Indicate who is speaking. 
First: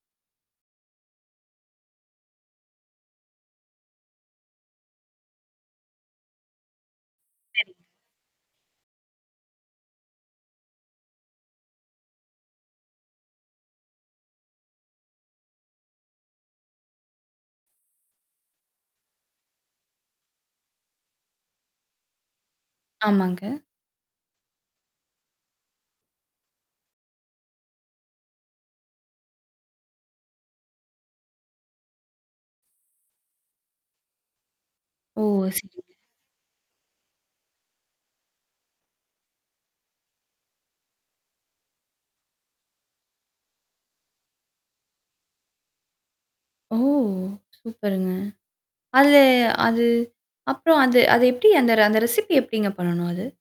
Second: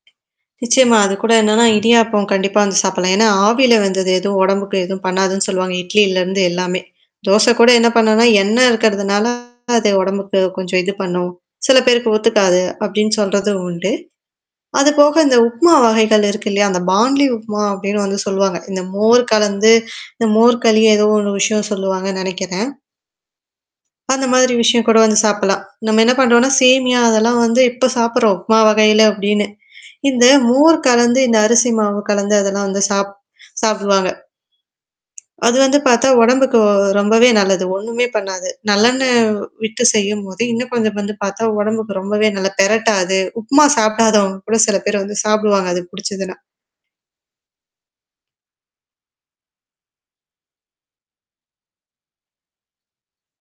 Speaker 1: நிச்சயமா. அது கூட என்னன்னா இடியாப்பம் கண்டிப்பா வந்து சாப்பிடலாம். ஏன்னா ஆவியில வெந்தது எதுவும் உடம்புக்கு எதுவும் பண்ணாதுன்னு சொல்லுவாங்க. இட்லிலருந்து எல்லாமே. தோசை கூட
Speaker 2: [unintelligible]
Speaker 1: என்ன பண்ணுனா, எண்ணெய் இருக்கிறதுனால அது உடம்புக்கு கொஞ்சம் இது பண்ணும். சில பேருக்கு ஒத்துக்காது அப்படின்னு சொல்றதும் உண்டு. அதுபோக இந்த உப்மா வகைகள் இருக்கு இல்லையா? அந்த பான்லி உப்மா அப்படின்னு வந்து சொல்லுவாங்க. இந்த மோர் கலந்து இந்த மோர் களியோ ஏதோ ஒண்ணு விஷயம் சொல்லுவாங்கன்னு நெனைக்கிறேன்.
Speaker 2: ஆமாங்க.
Speaker 1: அந்த மாதிரி விஷயம் கூட வந்து சாப்பிடலாம். நம்ம என்ன பண்ணறோம்ன்னா, சேமியா அதெல்லாம் வந்து இப்ப சாப்படுறோம். உமா வகையில அப்படின்னு. இந்த மோர் கலந்து, இந்த அரிசி மாவு கலந்து அதெல்லாம் வந்து சாப்ப சாப்படுவாங்க.
Speaker 2: ஓ!
Speaker 1: அது வந்து
Speaker 2: சரி.
Speaker 1: பார்த்தா உடம்புக்கு ரொம்பவே நல்லது. ஒண்ணுமே பண்ணாது. நல்லென்ன விட்டு செய்யும்போது, இன்னும் குழந்தை வந்து பார்த்தா உடம்புக்கு ரொம்பவே நல்ல பிரட்டாது உப்புமா சாப்பிடாதவங்க கூட சில பேர் வந்து சாப்பிடுவாங்க அது புடிச்சதுனா.
Speaker 2: ஓ! சூப்பருங்க. அதுல அது அப்புறம் அது அத எப்படி அந்த அந்த ரெசிபி எப்படிங்க பண்ணணும்? அது?